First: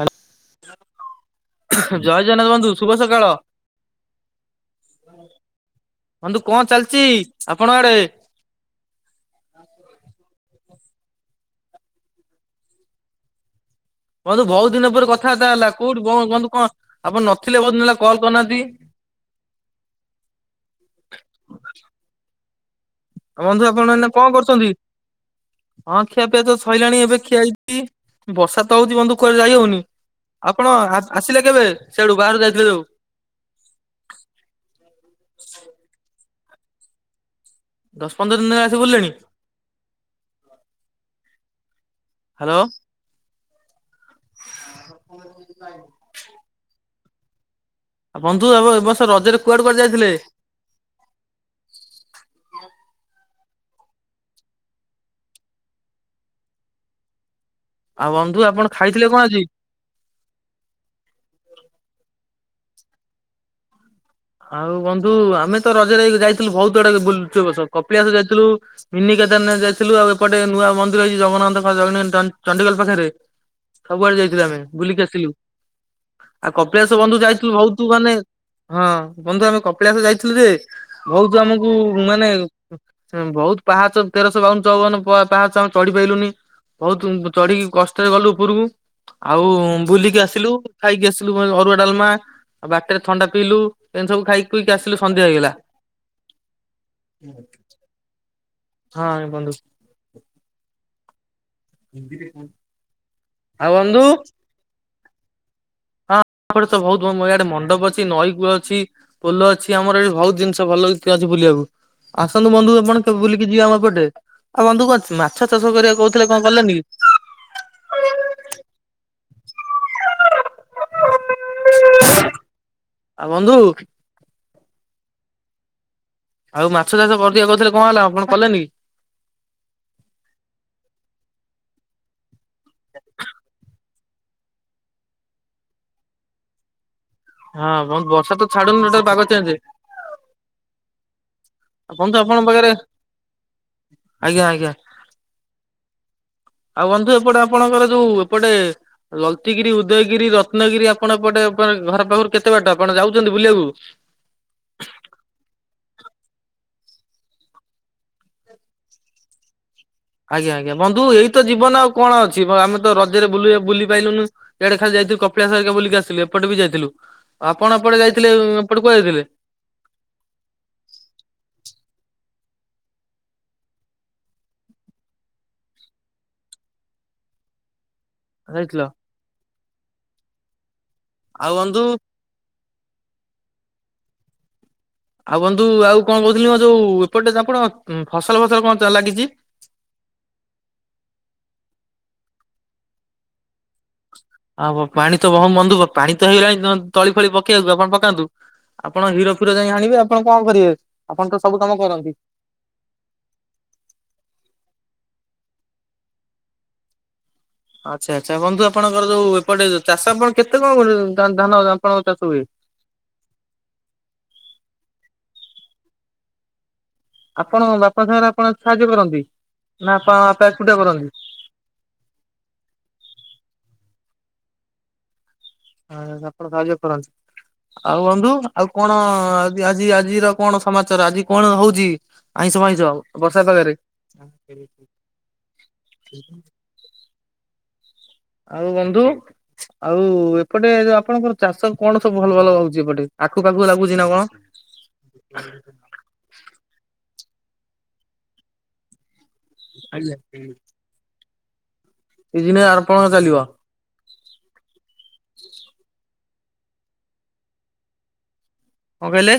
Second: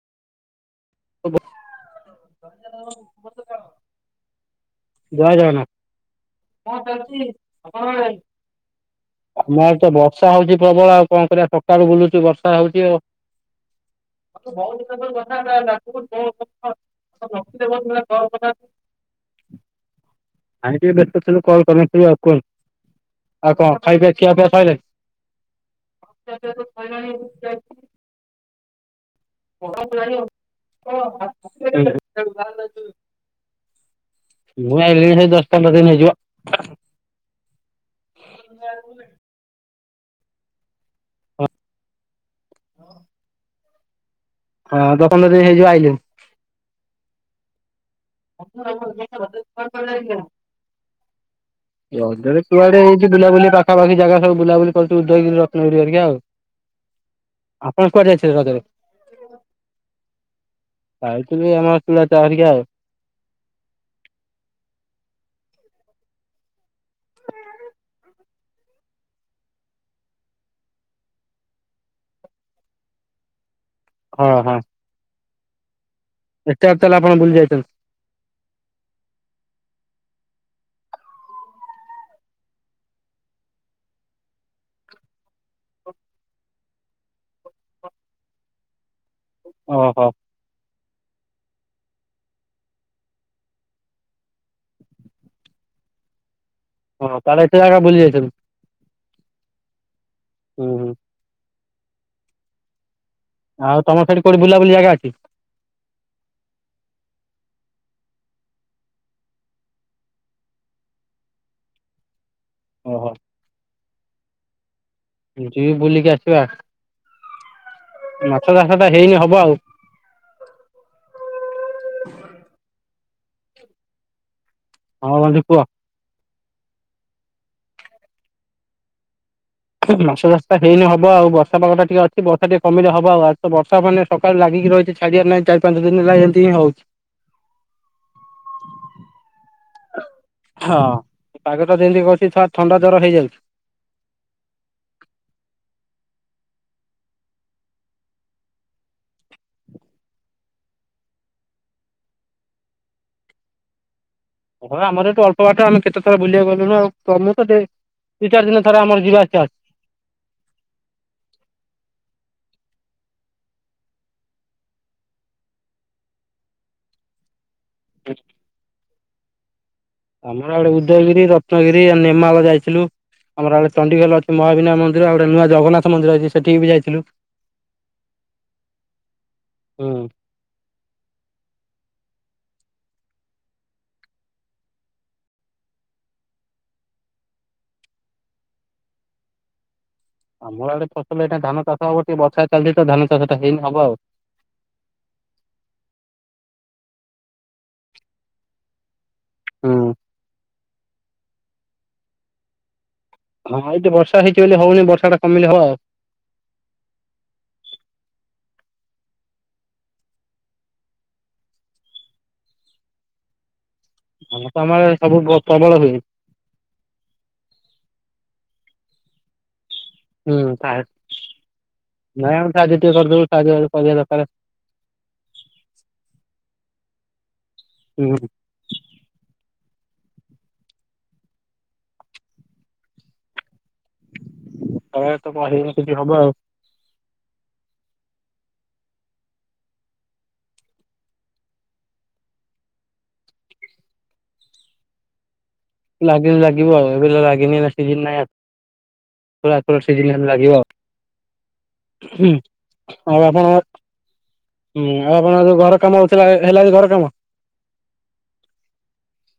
ହାଲ। ଜୟ ଜନ୍ନାଥ ବନ୍ଧୁ। ଶୁଭ ସକାଳ। ଜୟ ଜଗନ୍ନାଥ। ବନ୍ଧୁ କଣ ଚାଲିଚି ଆପଣଙ୍କ ଆଡେ? ଆମ ଆଡ଼େ ତ ବର୍ଷା ହଉଛି ପ୍ରବଳ! ଆଉ କଣ କରିବା? ସକାଳୁ ବୁଲୁଚୁ ବର୍ଷା ହଉଛି ଆଉ। ଆ ବନ୍ଧୁ ତୁ ଦିନ ବହୁତ ପରେ [unintelligible] କଥାବାର୍ତ୍ତା କଥାର୍ତା ହେଲା କୋଉଠି ବନ୍ଧୁ କଣ [unintelligible] ଆପଣ ନଥିଲେ ବହୁତ ରଖିଦେବ ଦିନ ହେଲା କଲ୍ [unintelligible] କଥା। କରିନାହାନ୍ତି। ଆାଇଁ ଟିକେ ବ୍ୟସ୍ତ ଥିଲୁ କଲ୍ କରିନଥିଲୁ, ଆଉ କୁହନ୍ତୁ? ଆଉ ବନ୍ଧୁ କଣ? ଆପଣ ଏଇନା ଖାଇବେ କଣ ଖିଆ ପିଆ କରୁଛନ୍ତି? ହଁ ଖିଆ ପିଆ ତ ସଇଲାଣି ସଇଲାଣି? ଏବେ ଖିଆ ହେଇଛି। ବର୍ଷା ତ ହଉଛି ବନ୍ଧୁ କୁଆରେ ଯାଇ ହଉନି। ଆପଣ ଆସିଲେ କେବେ ସେଆଡୁ ବାହାରୁ ଯାଇଥିଲେ ଯଉ? ମୁଁ ଆଇିଲିଣି, ସେଇ ଦଶ ପନ୍ଦର ଦିନ ହେଇଯିବ। ଦଶ ପନ୍ଦର ଦିନ ହେଲା ଆସି ବୁଲିଲେଣି? ହ୍ୟାଲୋ! ହଁ, ଦ ପନ୍ଦର ଦିନ ହେଇଯିବ ଆଇଲିଣି। ଆଉ ବନ୍ଧୁ ଆ, ଏ ବର୍ଷ ରଜରେ କୁଆଡେ କୁଆଡେ ଯାଇଥିଲେ? ରଜରେ କୁଆଡେ ଏଇଠି ବୁଲାବୁଲି ପାଖପାଖି ଜାଗା ସବୁ ବୁଲାବୁଲି କରିିଚୁ, ଉଦୟ ଗିରି, ରତ୍ନ ଗିରି ହେରିକା ଆଉ। ଆପଣ କୁଆଡେ ଆଉ ଯାଇଥିଲେ ବନ୍ଧୁ ରଜରେ? ଆପଣ ଖାଇଥିଲେ କଣ ଆଜି? ଖାଉଥିଲି ଆମର ଚୁଡା ଚା ହେରିକା ଆଉ। ଆଉ ବନ୍ଧୁ ଆମେ ତ ରଜରେ ଯାଇଥିଲୁ ବହୁତ୍ ଆଡେ ବୁଲ୍ ଚୁ। ଏ ବର୍ଷ କପିଳାସ ଯାଇଥିଲୁ। ମିନିିକେତନ ଯାଇଥିଲୁ, ଆଉ ଏପଟେ ନୂଆ ମନ୍ଦିର ହେଇଛି ଜଗନ୍ନାଥ [unintelligible] ଚଣ୍ଡିଖୋଲ୍ ପାଖେରେ। ସବୁଆଡେ ହଁ ଯାଇଥିଲୁ ଆମେ। ହଁ ବୁଲିକି ଆସିଲୁ। ଆଉ ଏତେ ବାଟ ତାହେଲେ କପିଳାଶ ଆପଣ ବନ୍ଧୁ ବୁଲି ଯାଇଥିଲୁ ଯାଇଛନ୍ତି। ବହୁତ୍ ତୁ ମାନେ ହଁ। ବନ୍ଧୁ ଆମେ କପିଳାସ ଯାଇଥିଲୁ ଯେ, ବହୁତ୍ ଆମକୁ ମାନେ ବହୁତ ପାହାଚ୍ ତେରଶହ ବାଉନ ଚଉବନ ପାହାଚ ଆମେ ଚଢି ପାଇଲୁନି। ବହୁତ ଚଢିକି କଷ୍ଟରେ ଗଲୁ ଉପୁରକୁ। ଆଉ ଓହୋ ବୁଲିକି ଆସିଲୁ, ଖାଇକି ଆସିଲୁ ଅରୁଆ ଡାଲମା। ବାଟରେ ଥଣ୍ଡା ପିଇଲୁ। ଏମିତି ସବୁ ଖାଇିକି ଖୁଇକିଆସିଲୁ ସନ୍ଧ୍ୟା ହେଇଗଲା। ହଁ, ତାହେଲେ ଏତେ ଜାଗା ବୁଲି ଯାଇଥିଲୁ। ହଁ ବନ୍ଧୁ ହୁଁ, ହୁଁ। ହିନ୍ଦିରେ କଣ? ଆଉ ତମ ସେଠି କୋଉଠି ବୁଲାୁବୁଲି ଜାଗ ଅଛି? ହଁ, [inaudible] ବହୁତ ଆଡେ ମଣ୍ଡପ ଅଛି ନଈ କୂଅ ଅଛି। ପୋଲ ଅଛି ଆମର ଏଠି ବହୁତ୍ ଜିନିଷ ଭଲ ଅଛି, ତୁ ଆଜି ବୁଲିବାକୁ ଆସନ୍ତୁ ବନ୍ଧୁ ଆପଣ ଓହୋ କେବେ ବୁଲିକି ଯିବେ ଆମ ଏପଟେ? ଆଉ ବନ୍ଧୁ କଣ ଛ ମାଛ ଯିବି ଚାଷ କରିବା ବୁଲିକି କହୁଥିଲେ ଆସିବା କଣ କଲେନି କି? ମାଛ ଚାଷ ଟା ହେଇନି ହବ ଆଉ। ଆଉ ବନ୍ଧୁ! ହଁ ବନ୍ଧୁ, କୁହ? ଆଉ ମାଛ ଚାଷ କରିଦିଆ କହୁଥିଲେ କଣ ହେଲା ଆପଣ କଲେନି କି? ମାଛ ଚାଷତା ହେଇନି ହବ ଆଉ। ବର୍ଷା ପଗଟା ଟିକେ ଅଛି, ବର୍ଷା ଟିକେ କମିଲେ ହବ ଆଉ। ଆଜି ତ ବର୍ଷ ମାନେ ସକାୁଳୁ ଲାଗିକି ରହିଛି ଛାଡିଆର୍ ନାହିଁ। ଚାରି ପାଞ୍ଚ ଦିନ ହେଲା ଏମିତିିଁ ହଉଛି। ହଁ, ବଂ ବର୍ଷା ତ ଛାଡୁନି, ଟୋଟାଲ୍ ପାଗ ଚେଞ୍ଜେ। ହଁ, ପାଗଟା ଯେଁତି ବନ୍ଧୁ କରୁଛି ଆପଣଙ୍କ ସାଆ ପାଖରେ ଥଣ୍ଡା ଜର ହେଇଯାଉଛି। ଆଜ୍ଞା, ଆଜ୍ଞା। ଆଉ ବନ୍ଧୁ ଏପଟେ ଆପଣଙ୍କର ଯୋଉ ଏପଟେ ଜଲତିଗିରି ଉଦୟଗିରି ରତ୍ନଗିରି ଆପଣ ପଟେ ଘର ପାଖରୁ କେତେ ବାଟା ଆପଣ ଯାଉଛନ୍ତି ବୁଲିବାକୁ? ହଁ ଆମର ଏଠ ଅଳ୍ପ ବାଟ ଆମେ କେତେ ଥର ବୁଲିବାକୁ ଗଲୁ ଆଉ ତମୁ ତ ଟେ ଦୁଇ ଚାର ଦିନଥରେ ଆମର ଯିବା ଆସିବା। ଆଜ୍ଞା ଆଜ୍ଞା ବନ୍ଧୁ ଏଇ ତ ଜୀବନ ଆଉ କଣ ଅଛି ଆମେ ତ ରଜରେ ବୁଲି ପାଇଲୁନୁ ଇଆଡେ ଖାଲି ଯାଇଥିଲୁ କପିଳାସ ହେରିକା ବୁଲିକି ଆସିଲୁ ଏପଟ ବି ଯାଇଥିଲୁ ଆପଣ ଏପଟେ ଅଛି। ଯାଇଥିଲେ ଏପଟେ କୁଆଡେ ଯାଇଥିଲେ? ଆମର ଆଡେ ଉଦୟଗିରି ରତ୍ନଗିରି ଆ ନେମାଳ ଯାଇଥିଲୁ। ଆମର ଚଡିଗେଲ ଅଛି ମହାବିନା ମନ୍ଦିର ଆଉ ଗଟେ ନୂଆ ଜଗନ୍ନାଥ ମନ୍ଦିର ବି ଅଛି ସେଠି ବି ଯାଇଥିଲୁ। ଯାଇଥିଲ ହୁଁ [inaudible] ଆଉ ବନ୍ଧୁ ଆଉ ବନ୍ଧୁ ଆଉ କଣ କହୁଥିଲି ମୋ ଯୋଉ ଏପଟେ ଆପଣ ଫସଲ ଫସଲ କଣ ଲାଗିଛି? ଆମର ଆଡେ ଫସଲ ଏଇଟା ଧାନ ଚାଷ ହବ ଟିକେ ବର୍ଷା ଚାଲିଛି ତ ଧାନ ଚାଷଟା ହେଇନି ହବ ଆଉ। ଆଉ ପାଣି ତ ବହୁତ ମନ୍ଦ ପାଣି ତ ହେଇଗଲାଣି ତଳି ଫଳି ପକେଇବାକୁ ଆପଣ ପକାନ୍ତୁ ଆପଣ କୀର ପୁରା ଯାଇ ଆଣିବେ ଆପଣ କଣ କରିବେ ଆପଣ ତ ସବୁ କାମ କରନ୍ତି। ହଁ ଏଇଠ ବର୍ଷା ହେଇଛି ବୋଲି ହଉନି ବର୍ଷା ଟା କମିଲେ ହବ ଆଉ। ଆଚ୍ଛା ଆଛା ବନ୍ଧୁ ଆପଣଙ୍କର ଯୋଉ ଏପଟେ ଚାଷ ଆପଣ କେତେ କଣ ଧାନ ଆପଣଙ୍କ ଚାଷ ହୁଏ? ହଁ ତ ଆମ ସବୁ ପ୍ରବଳ ହୁଏ। ଆପଣଙ୍କ ବାପା ସାଙ୍ଗରେ ଆପଣ ସାହାଯ୍ୟ କରନ୍ତି। ନା ଆପଣଙ୍କ ହୁଁ ବାପା ନ ଏକୁଟିଆ ସାହାଯ୍ୟ କରନ୍ତି? କରିଦେବୁ ସା କରିବା ଦରକାର। ଆ ଆପଣ ସାହାଯ୍ୟ କରନ୍ତିୁ ଆଉ ହୁଁ ବନ୍ଧୁ। ଆଉ କଣ ଆଜି ଆଜିର କଣ ସମାଚାର ଆଜି କଣ ହଉଛି? ଆଇଁଷ ଭଇଁଛ ଆଉ ବର୍ଷା ପାଗରେ। ତହ ତ କ ହେଇିକ ହବ ଆଉ। ଆଉ ବନ୍ଧୁ। ଆଉ ଏପଟେ ଯୋଉ ଆପଣଙ୍କର ଚାଷ କଣ ସବୁ ଭଲ ଭଲ ହଉୁଛି ଏପଟେ ଆଖୁ ପାଖୁ ଲାଗୁଛି ନା କଣ? [inaudible] ଲାଗିନି ଲାଗିବ ଆଉ ଏବେ ଲାଗିନି ସି ନାଇଁ ପ ସିଜ ଲାଗିବ ଆଉ। ହୁଁ ସିଜିନ ଆପଣଙ୍କ ଆଉ ଚାଲିବ। ଆପଣ। ହୁଁ ଆଉ ଆପଣ ଯୋଉ ଘର କାମ ହଉଥିଲା ସରିଲାଣି ଘର କାମ? [inaudible] କଣ କହିଲେ?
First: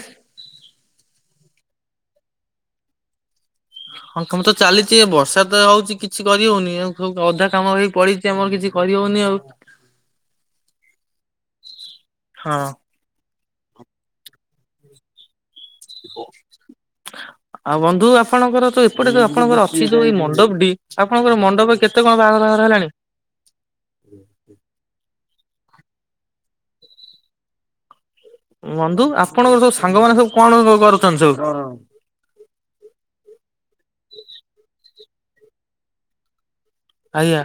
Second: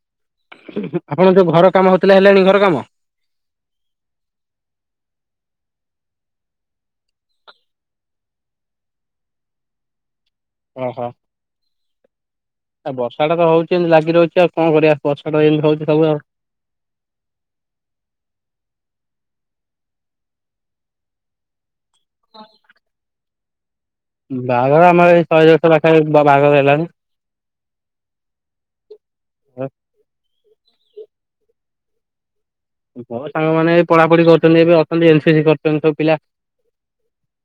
ଆପଣ ଯୋଉ ଘର କାମ ହଉଥିଲେ ହେଲେଣି ଘର କାମ? ହଁ କାମ ତ ଚାଲିଛି ବର୍ଷା ତ ହଉଛି କିଛି କରିହଉନି ଅଧା କାମ ହେଇ ପଡି ଆମର କିଛି କରିହବନି ଆଉ। ଓହୋ। ହଁ। ଆ ବର୍ଷାଟା ହଉଛି ଏମିତି ଲାଗି ରହୁଛି ଆଉ କଣ କରିବା ବର୍ଷା ଏମତି ହଉଛି ସବୁ ଆଉ। [inaudible] ଆଉ ବନ୍ଧୁ ଆପଣଙ୍କର ତ ଏପଟେ ଯୋଉ ଆପଣଙ୍କର ଅଛି ଯୋଉ ଏଇ ମଣ୍ଡପଟି ଆପଣଙ୍କର ମଣ୍ଡପ କେତେ ଏତେ କଣ ବାହାଘର ହେଲାଣି? ବାହାଘର ଆମର ଏଇ ଶହେ ଦେଢଶହ ପାଖା ବାହାଘର ହେଲାଣି। ବନ୍ଧୁ ଆପଣଙ୍କର ସବୁ ସାଙ୍ଗମାନୋନ ସବୁ କଣ କରୁଛନ୍ତି ସବୁ? ସାଙ୍ଗମାନେ ପଢାପଢି କରୁଛନ୍ତି ଏବେ ଅଛନ୍ତି ଏନସିସି କରୁଛନ୍ତି ସବୁ ପିଲା। ଆଜ୍ଞା।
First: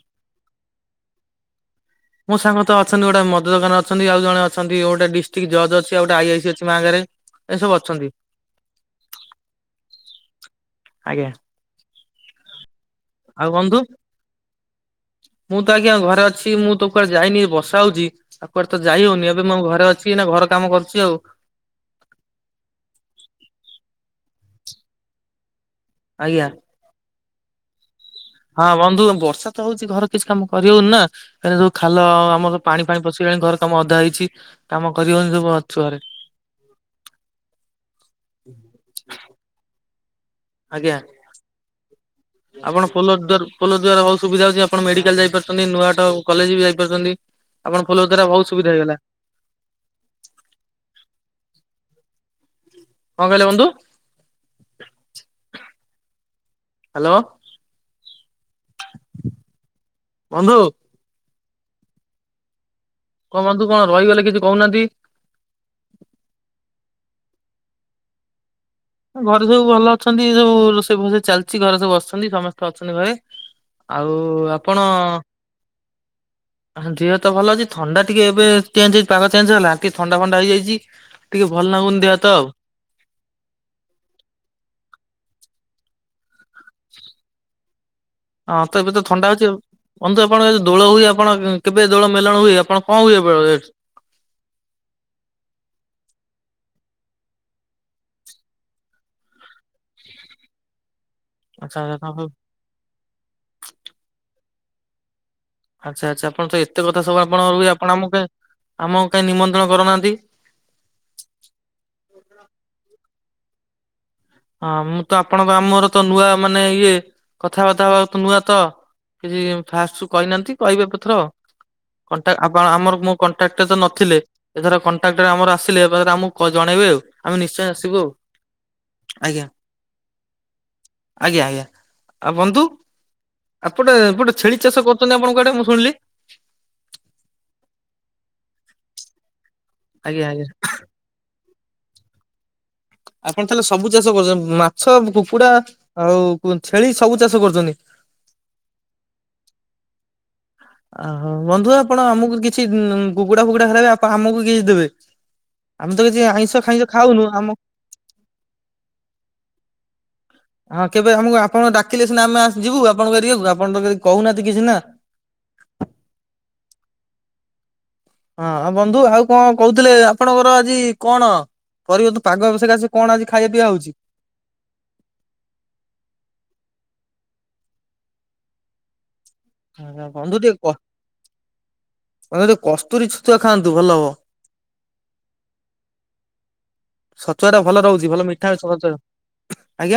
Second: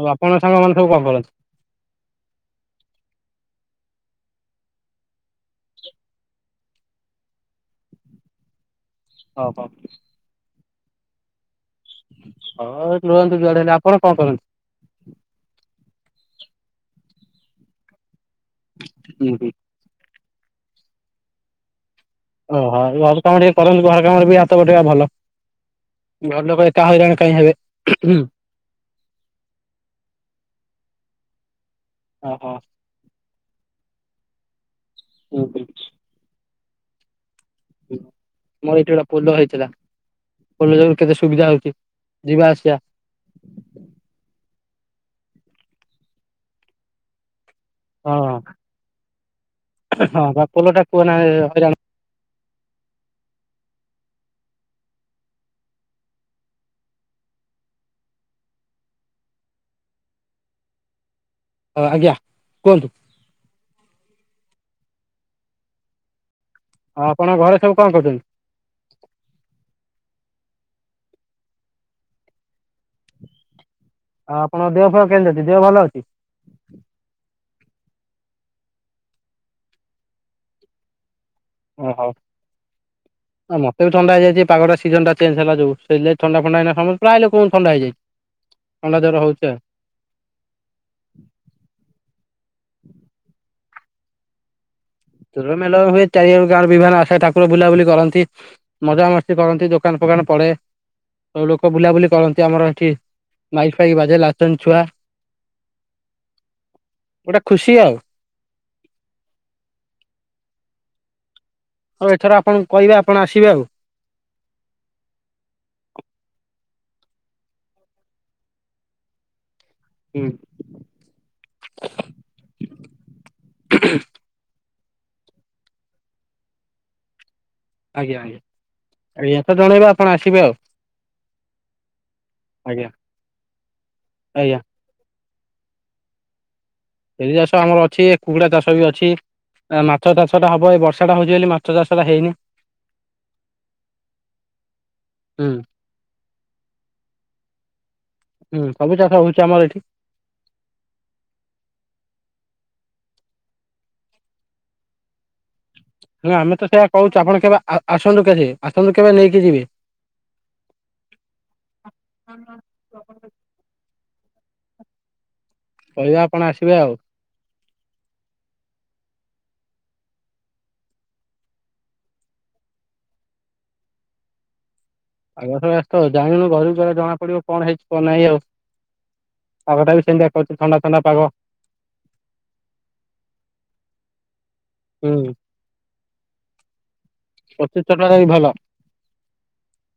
ଆଉ ଆପଣଙ୍କ ସାଙ୍ଗମାନେ ସବୁ କଣ କରନ୍ତି? ମୋ ସାଙ୍ଗ ତ ଅଛନ୍ତି ଗୋଟେ ମଦ ଦୋକାନ ଅଛନ୍ତି ଆଉ ଜଣେ ଅଛନ୍ତି ଗୋଟେ ଡିଷ୍ଟ୍ରିକ୍ଟ ଜଜ୍ ଅଛି ଆଉ ଗୋଟେ ଆଇଆଇ ସ ଅଛି ମାରେ। ଏସବୁ ଅଛନ୍ତି। ହଉ ହ। ଆଜ୍ଞା। ହଁ ରୁହନ୍ତୁ ଆଉ ଜୁଆଡେ ହେଲେ ବନ୍ଧୁ ଆପଣ କଣ କରନ୍ତି? ମୁଁ ତ ଆଜ୍ଞା ଘରେ ଅଛି ମୁଁ ତ କୁଆଡେ ଯାଇନି ବର୍ଷା ହଉଛି ଆଉ କୁଆଡେ ତ ଯାଇ ହଉନି ହୁଁ ଏବେ ହୁଁ ମୋ ଘରେ ଅ ଛି ଏଇନା ଘର କାମ କରୁଛି ଆଉ। ଓହୋ ଘର କାମ ଟିକେ କରନ୍ତୁ ଘର କାମରେ ବି ହାତ ଉଠେଇବା ଭଲ ଘର ଆଜ୍ଞା। ଲୋକ କାହା ହେଇରାଣ କାହିଁ ହେବେ ହୁଁ ହୁଁ ହଁ ବନ୍ଧୁ ବର୍ଷା ତ ହଉଛି ଘରେ କିଛି କାମ କରିହଉନି ନା ଏ ଯୋଉ ଖାଲ ଓହୋ ଆମର ପାଣି ପାଣି ପଶେଇଗଲାଣି ଘର କାମ ଅଧା ହେଇଛି କାମ କରିବନି ସବୁ ଅଛୁ ଘରେ। ମୋର ଏଇଠି ଗୋଟେ ପୋଲ ହେଇଥିଲା। ପୋଲ ଆଜ୍ଞା। ଜରେ କେତେ ସୁବିଧା ହଉଛି ଯିବା ଆସିବା। ପୋଲୋ ଦ୍ୱାର ପୋଲୋ ଦ୍ୱାର ବୋହୁତ ସୁବିଧା ଅଛି ଆପଣ ମେଡିକାଲ ଯାଇପାରୁଛନ୍ତି ନୂଆଟ କଲେଜ ବି ଯାଇପାରୁଛନ୍ତି। ଆପଣ ପୋଲ ଦ୍ଵାରା ହଁ ବହୁତ ସୁବିଧା ହେଇଗଲା। ହଁ ବା ପୋଲଟା କୁହ ନା ହଇରାଣ କଣ କହିଲେ ବନ୍ଧୁ? ହ୍ୟାଲୋ ବନ୍ଧୁ। ହଁ ଆଜ୍ଞା କୁହନ୍ତୁ। କଣ ବନ୍ଦୁ କଣ ରହିଗଲେ କିଛି କହୁନାହାନ୍ତି? ଆଉ ଆପଣଙ୍କ ଘରେ ସବୁ କଣ କରୁଛନ୍ତି? ଘରେ ସବୁ ଭଲ ଅଛନ୍ତି ସବୁ ରୋଷେଇଫଷେଇ ଚାଲିଛି ଘରେ ସବୁ ବଛନ୍ତି ସମସ୍ତେ ଅଛନ୍ତି ଘରେ। ଆଉ ଆପଣଙ୍କ ଆପଣ ଦେହ ଫେହ କେମିତି ଅଛି ଦେହ ଭଲ ଅଛି? ଦେହ ତ ଭଲ ଅଛି ଥଣ୍ଡା ଟିକେ ଏବେ ଚେଞ୍ଜ ହେଇ ପାାଗ ଚେଞ୍ଜ ହେଲା ଟିକେ ଥଣ୍ଡା ଫଣ୍ଡା ହେଇଯାଇଛି। ଟିକେ ଭଲ ଲାଗୁନି ଓହୋ ଦେହ ହାତ ଆଉ। ଆ ମତେ ବି ଥଣ୍ଡା ହେଯାଇଛି ପାଗଟା ସିଜନ୍ ଟା ଚେଞ୍ଜ ହେଲା ଯଉ ସେ ଲାଗି ଥଣ୍ଡା ଫଣ୍ଡା ଏଇଣା ସମ ପ୍ରାୟ ଲୋକ ଥଣ୍ଡା ହେଇଯାଇଛି ହଁ ତ ଏବେ ତ ଥଣ୍ଡା ଜର ଥଣ୍ଡା ହଉଛି ହଉଛ ଆଉ। ବନ୍ଧୁ ଆପଣଙ୍କ ଦୋଳ ହୁଏ ଆପଣ କେବେ ଦୋଳ ମେଲଣ ହୁଏ ଆପଣ କଣ ହୁଏ ଏପଟେ [unintelligible] ଦୋଳ ମେଳଣ ହୁଏ ଚାରି ଆଡୁ ଗାଁର ବିଭିହାନ ଆସେ ଠାକୁର ବୁଲାବୁଲି କରନ୍ତି। ମଜାମସ୍ତି କରନ୍ତି ଦୋକାନ ଫୋକାନ ପଡ଼େ। ସବୁ ଲୋକ ଆଚ୍ଛା ବୁଲାବୁଲି କରନ୍ତି ଆମର ଏଠି ମାଇକି ଫାଇକି ବାଜେ ଲାଚନ୍ତି ଛୁଆ। ଆଚ୍ଛା ଆଚ୍ଛା ଆପଣ ତ ଏତେ କଥା ସବୁ ଗୋଟେ ଆପଣ ହୁଏ ଖୁସି ଆଉ ଆପଣ ଆମ କୁ କାହିଁ ଆମ କୁ କାହିଁ ନିମନ୍ତଣ କରୁନାହାନ୍ତି। ଆଉ ଏଠର ଆପଣଙ୍କୁ କହିବେ ଆପଣ ଆସିବେ ଆଉ। ହଁ ମୁଁ ତ ଆପଣଙ୍କ ଆମର ତ ନୂଆ ମାନେ ଇଏ କଥାବାର୍ତ୍ତା ହବା ନୂଆ ତ। କିଛି ଫାଷ୍ଟ ରୁ ହୁଁ କହିନାହାନ୍ତି କହିବା ପଥର। କଣ୍ଟା ଆ ଆମରୋ ମୋ କଣ୍ଟାକ୍ଟ ତ ନଥିଲେ ଏଥର କଣ୍ଟାଟର ଆମର ଆସିଲେ ଆମକୁ ଜଣେଇବେ ଆଉ ଆମେ ନିଶ୍ଚୟେ ଆସିବୁ। ଆଉ ଆଜ୍ଞା ଆଜ୍ଞା ଆଜ୍ା ଆଜ୍ଞା। [unintelligible] ତ ଜଣେଇବା ଆପଣ ଆସିବେ ଆଉ। ଆଜ୍ଞା ଆଜ୍ଞା ଆଉ ବନ୍ଧୁ ଆଜ୍ଞା ଆଉପଟେ ପଟେ ଆଜ୍ଞା ଛେଳି ଚାଷ କରୁଛନ୍ତି ଆପଣ କୁଆଡେ ମୁଁ ଶୁଣିଲି। ଛେଳି ଚାଷ ଆମର ଅଛି, କୁକୁଡା ଚାଷ ବି ଅଛି, ମାଛ ଆଜ୍ଞା ଚାଷ ଆଜ୍ଞା। ଟା ହବ ଏ ବର୍ଷ ସେଟା ହଉଛି ବୋଲି ମାଛ ଚାଷା ଟା ହେଇନି। ଆପଣ ତାହେଲେ ସବୁ ଚାଷ କରୁଛନ୍ତି ମାଛ, ହୁଁ କୁକୁଡା ଆଉ ଛେଳି ସବୁ ଚାଷ କରୁଛନ୍ତି। ହୁଁ ସବୁ ଚାଷ ହଉଛି ଆମର ଏଠି। ଓହୋ ବନ୍ଧୁ ଆପଣ ଆମକୁ କିଛି କୁକୁଡା ଫୁକୁଡା ଖାଇବେ ଆପ ଆମକୁ କିଛି ଦେବେ। ଆମେ ତ କିଛି ନା ଆମେ ଆଇଁଷ ତ ସେଇଆ ଖାଇଁଷ କହୁଛୁ ଖାଉନୁ ଆପଣ ଆମ କେବେ ଆ ଆସନ୍ତୁ କେଜି ଆସନ୍ତୁ କେବେ ନେଇକି ଯିବେ। ହଁ କେବେ ଆମକୁ ଆପଣ ଡାକିଲେ ସିନା ଆମେ ଆ ଯିବୁ ଆପଣଙ୍କ ଏରିଆକୁ ଆପଣନତ କହୁନାହାନ୍ତି କିଛି ନା। କହିବା ଆପଣ ଆସିବେ ଆଉ ହଁ ବନ୍ଧୁ ଆଉ କଣ କହୁଥିଲେ ଆପଣଙ୍କର ଆଜି କଣ କରିବ ତୁ ପାଗ ବିଷୟରେ ଆସି କଣ ଆଜି ଖାଇବା ପିଇବା ହଉଛି? ଆଗସ ତ ଜାଣୁ ଘରକୁ ଘ ଜଣା ପଡିବ କଣ ହେଇଛି କଣ ନାାଇଁ ଆଉ ପାଗଟା ବି ଆ୍ ସେମିତିଆ ବନ୍ଧୁ କରିଛି ଟିକେ କ ଥଣ୍ଡା ଥଣ୍ଡା ପାଗ ବନ୍ଧୁ ଟିକେ କସ୍ତୁରୀ ଛୁତୁଆ ଖାଆନ୍ତୁ ଭଲ ହବ। ହୁଁ ଛତୁଆଟା କଚି ଭଲ ରହୁଛି ଭଲ ମିଠା ଅଛି ସତ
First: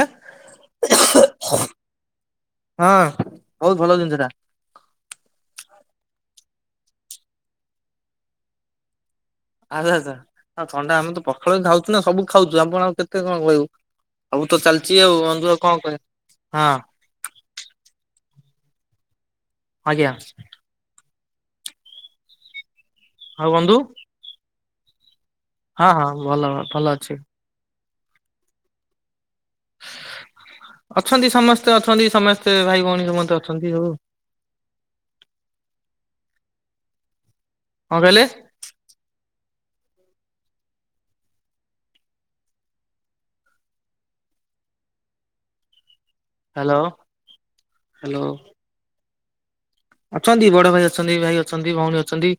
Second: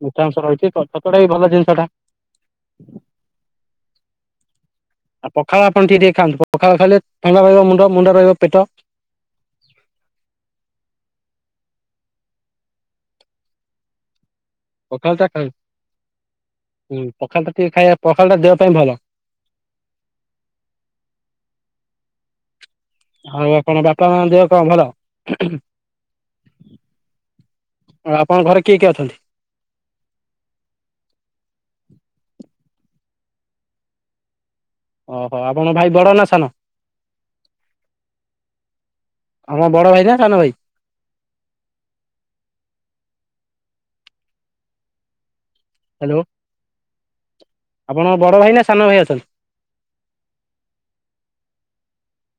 ମୋଟା ଅଂଶ ରହିଛି ତ ଛତୁଟା ବି ଭଲ ଜିନିଷଟା ହଁ ବହୁତ ଭଲ ଜିନିଷ ଟା। ଆଉ ପଖାଳ ଆପଣ ଟିକେ ଟିକେ ଖାଆନ୍ତୁ ପଖାଳ ଖାଇଲେ ଥଣ୍ଡା ରହିବ ମୁଣ୍ଡ ମୁଣ୍ଡ ରହିବ ପେଟ। ଆଚ୍ଛା ଆଚ୍ଛା ଆ ଥଣ୍ଡା ଆମେ ତ ପଖାଳ ବି ଖାଉଛୁ ନା ସବୁ ଖାଉଛୁ ଆପଣ ଆଉ କେତେ କଣ କହିବୁ? ଆଉ ତ ଚାଲିଛି ଆଉ ପଖାଳଟା ଖାଆନ୍ତୁ ଅଧୁରା କଣ କହ ହଁ ହୁଁ ପଖାଳଟା ଟିକେ ଖାଇବା ପଖାଳଟା ଦେହ ପାଇଁ ଭଲ। ଆଜ୍ଞା ଆଉ ଆପଣ ବାପା ମା ଦେହ କଣ ଭଲ ହଁ ହଁ ଭଲ ଭଲ ଅଛି। ଆଉ ଆପଣଙ୍କ ଘରେ କିଏ କିଏ ଅଛନ୍ତି? ଅଛନ୍ତି ସମସ୍ତେ ଅଛନ୍ତି ସମସ୍ତେ ଭାଇ ଭଉଣୀ ସମସ୍ତେ ଅଛନ୍ତି ହଉ ଓହୋ ଆପଣଙ୍କ ଭାଇ ବଡ ନା ସାନ କଣ କହିଲେ? ଆମ ବଡ ଭାଇ ନା ସାନ ଭାଇ? ହ୍ୟାଲୋ ହ୍ୟାଲୋ ଆପଣ ହ୍ୟାଲୋ। ବଡ଼ ଭାଇ ନା ସାନ ଭାଇ ଅଛନ୍ତି? ଅଛନ୍ତି ବଡ ଭାଇ ଅଛନ୍ତି ଭାଇ ଅଛନ୍ତି ଭଉଣୀ ଅଛନ୍ତି।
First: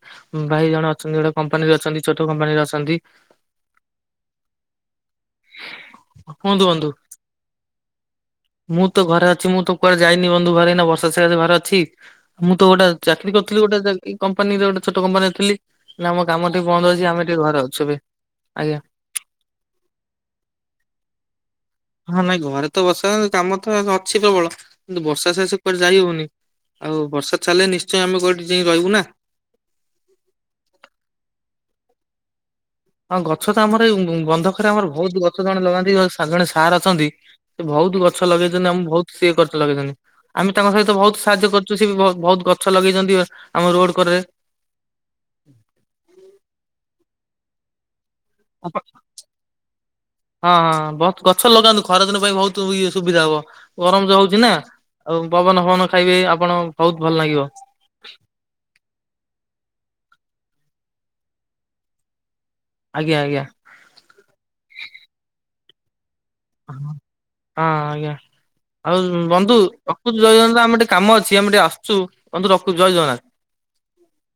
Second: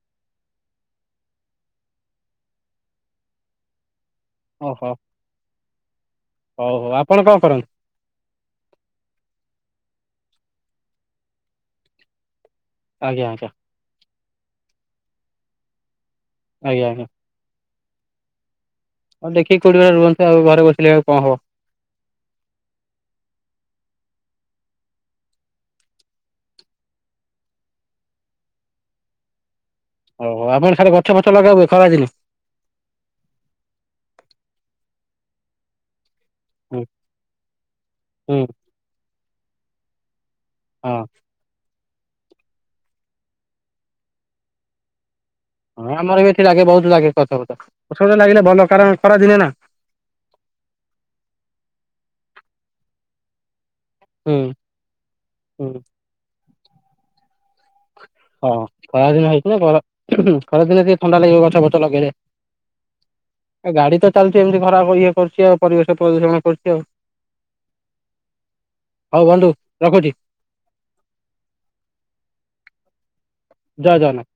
ଭାଇ ଜଣେ ଅଛନ୍ତି ଗୋଟେ କମ୍ପାନୀରେ ଅଛନ୍ତି ଛୋଟ କମ୍ପାନୀରେ ଅଛନ୍ତି। ଓହୋ କୁହନ୍ତୁ ହଉ ବନ୍ଧୁ ହଉ ଆପଣ କଣ କରନ୍ତି? ମୁଁ ତ ଘରେ ଅଛି ମୁଁ ତ କୁଆଡେ ଯାଇନି ବନ୍ଧୁ ଘରେ ଏଇନେ ବର୍ଷସାରା ଘରେ ଅଛି। ମୁଁ ତ ଗୋଟେ ଆଜ୍ଞା ଚାକିରି ଆଜ୍ଞା କରିଥିଲି ଗୋଟେ କମ୍ପାନୀରେ ଗୋଟେ ଛୋଟ କମ୍ପାନୀରେ ଥିଲି ଏଇନା ଆମ କାମ ଟିକେ ଆଜ୍ଞା ବନ୍ଦ ଆଜ୍ଞା ଅଛି ଆମେ କିଏ ଘରେ ଅଛୁ ବେ ଆଜ୍ଞା ଆଉ ଦେଖିକି କୋଉଠି ଗୋଟେ ରୁହୁନ୍ତୁ ଆଉ ଘରେ ବସିଲେ କଣ ହବ? ହଁ ନାଇଁ ଘରେ ତ ବସା ହଉନି କାମ ତ ଅଛି ପ୍ରବଳ କିନ୍ତୁ ବର୍ଷା ସକାସେ କୁଆଡେ ଯାଇ ହଉନି। ଆଉ ବର୍ଷା ଛାଡିଲେ ନିଶ୍ଚୟ ଆମେ କୋଉଠି ଯାଇ ରହିବୁ ନା। ଓହୋ ଆପଣ ସାର ଗଛ ଫଛ ଲଗା ହୁଏ ଖରାଦିନେ? ହଁ ଗଛ ତ ଆମର ଏ ବନ୍ଧକରେ ଆମର ବହୁତ ଗଛ ଜଣେ ଲଗାନ୍ତି ହାଁ ଜଣେ ସାର୍ ହୁଁ ଅଛନ୍ତି ସେ ବହୁତ ଗଛ ହୁଁ ଲଗେଇଛନ୍ତି ଆମ ବହୁତ ସିଏ କରିଛ ଲଗେଇଛନ୍ତି। ଆମେ ତାଙ୍କ ସହିତ ହଁ ବହୁତ ସାହାଯ୍ୟ କରୁଛୁ ସେବି ବହୁ ବହୁତ ଗଛ ଲଗେଇଛନ୍ତି ଆମ ରୋଡ କଡରେ ହଁ ଆମର ବି ଏଠି ଲାଗେ ବହୁତ ଲାଗେ କଥାବ ସେଗୁଡାକ ଲାଗିଲେ ଭଲ କାରଣ ଖରାଦିନେ ନା ହଁ ହଁ ବହୁତ୍ ଗଛ ଲଗାନ୍ତୁ ଖରାଦିନ ପାଇଁ ବହୁତ ଇଏ ସୁବିଧା ହବ। ଗରମ ଯୋଉ ହୁଁ ହଉଛି ନା ଆଉ ପବନ ହୁଁ ଫବନ ଖାଇବେ ଆପଣ ବହୁତ ଭଲ ଲାଗିବ। ହଁ ଖରା ଦିନ ହେଇଛି ନା ଖରା ଖରା ଦିନେ ଟିକେ ଥଣ୍ଡା ଲାଗିବ ଗଛ ଫଛ ଲଗେଇଲେ। ଆଜ୍ଞା ଆଜ୍ଞା ଆ ଗାଡି ତ ଚାଲିଛି ଏମିତି ଖରାପ ଇଏ କରୁଛି ଆଉ ପରିବେଶ ପ୍ରଦୂଷଣ କରୁଛି ଆଉ ହଁ ଆଜ୍ଞା ଆଉ ହଉ ବନ୍ଧୁ ରଖୁଛି ରଖୁଚି ଜୟ ଜଗନ୍ନାଥ ଆମେ ଟିକେ କାମ ଅଛି ଆମେ ଟିକେ ଆସୁଚୁ ବନ୍ଧୁ ରଖୁଚି ଜୟ ଜଗନ୍ନାଥ। ଜୟ ଜଗନ୍ନାଥ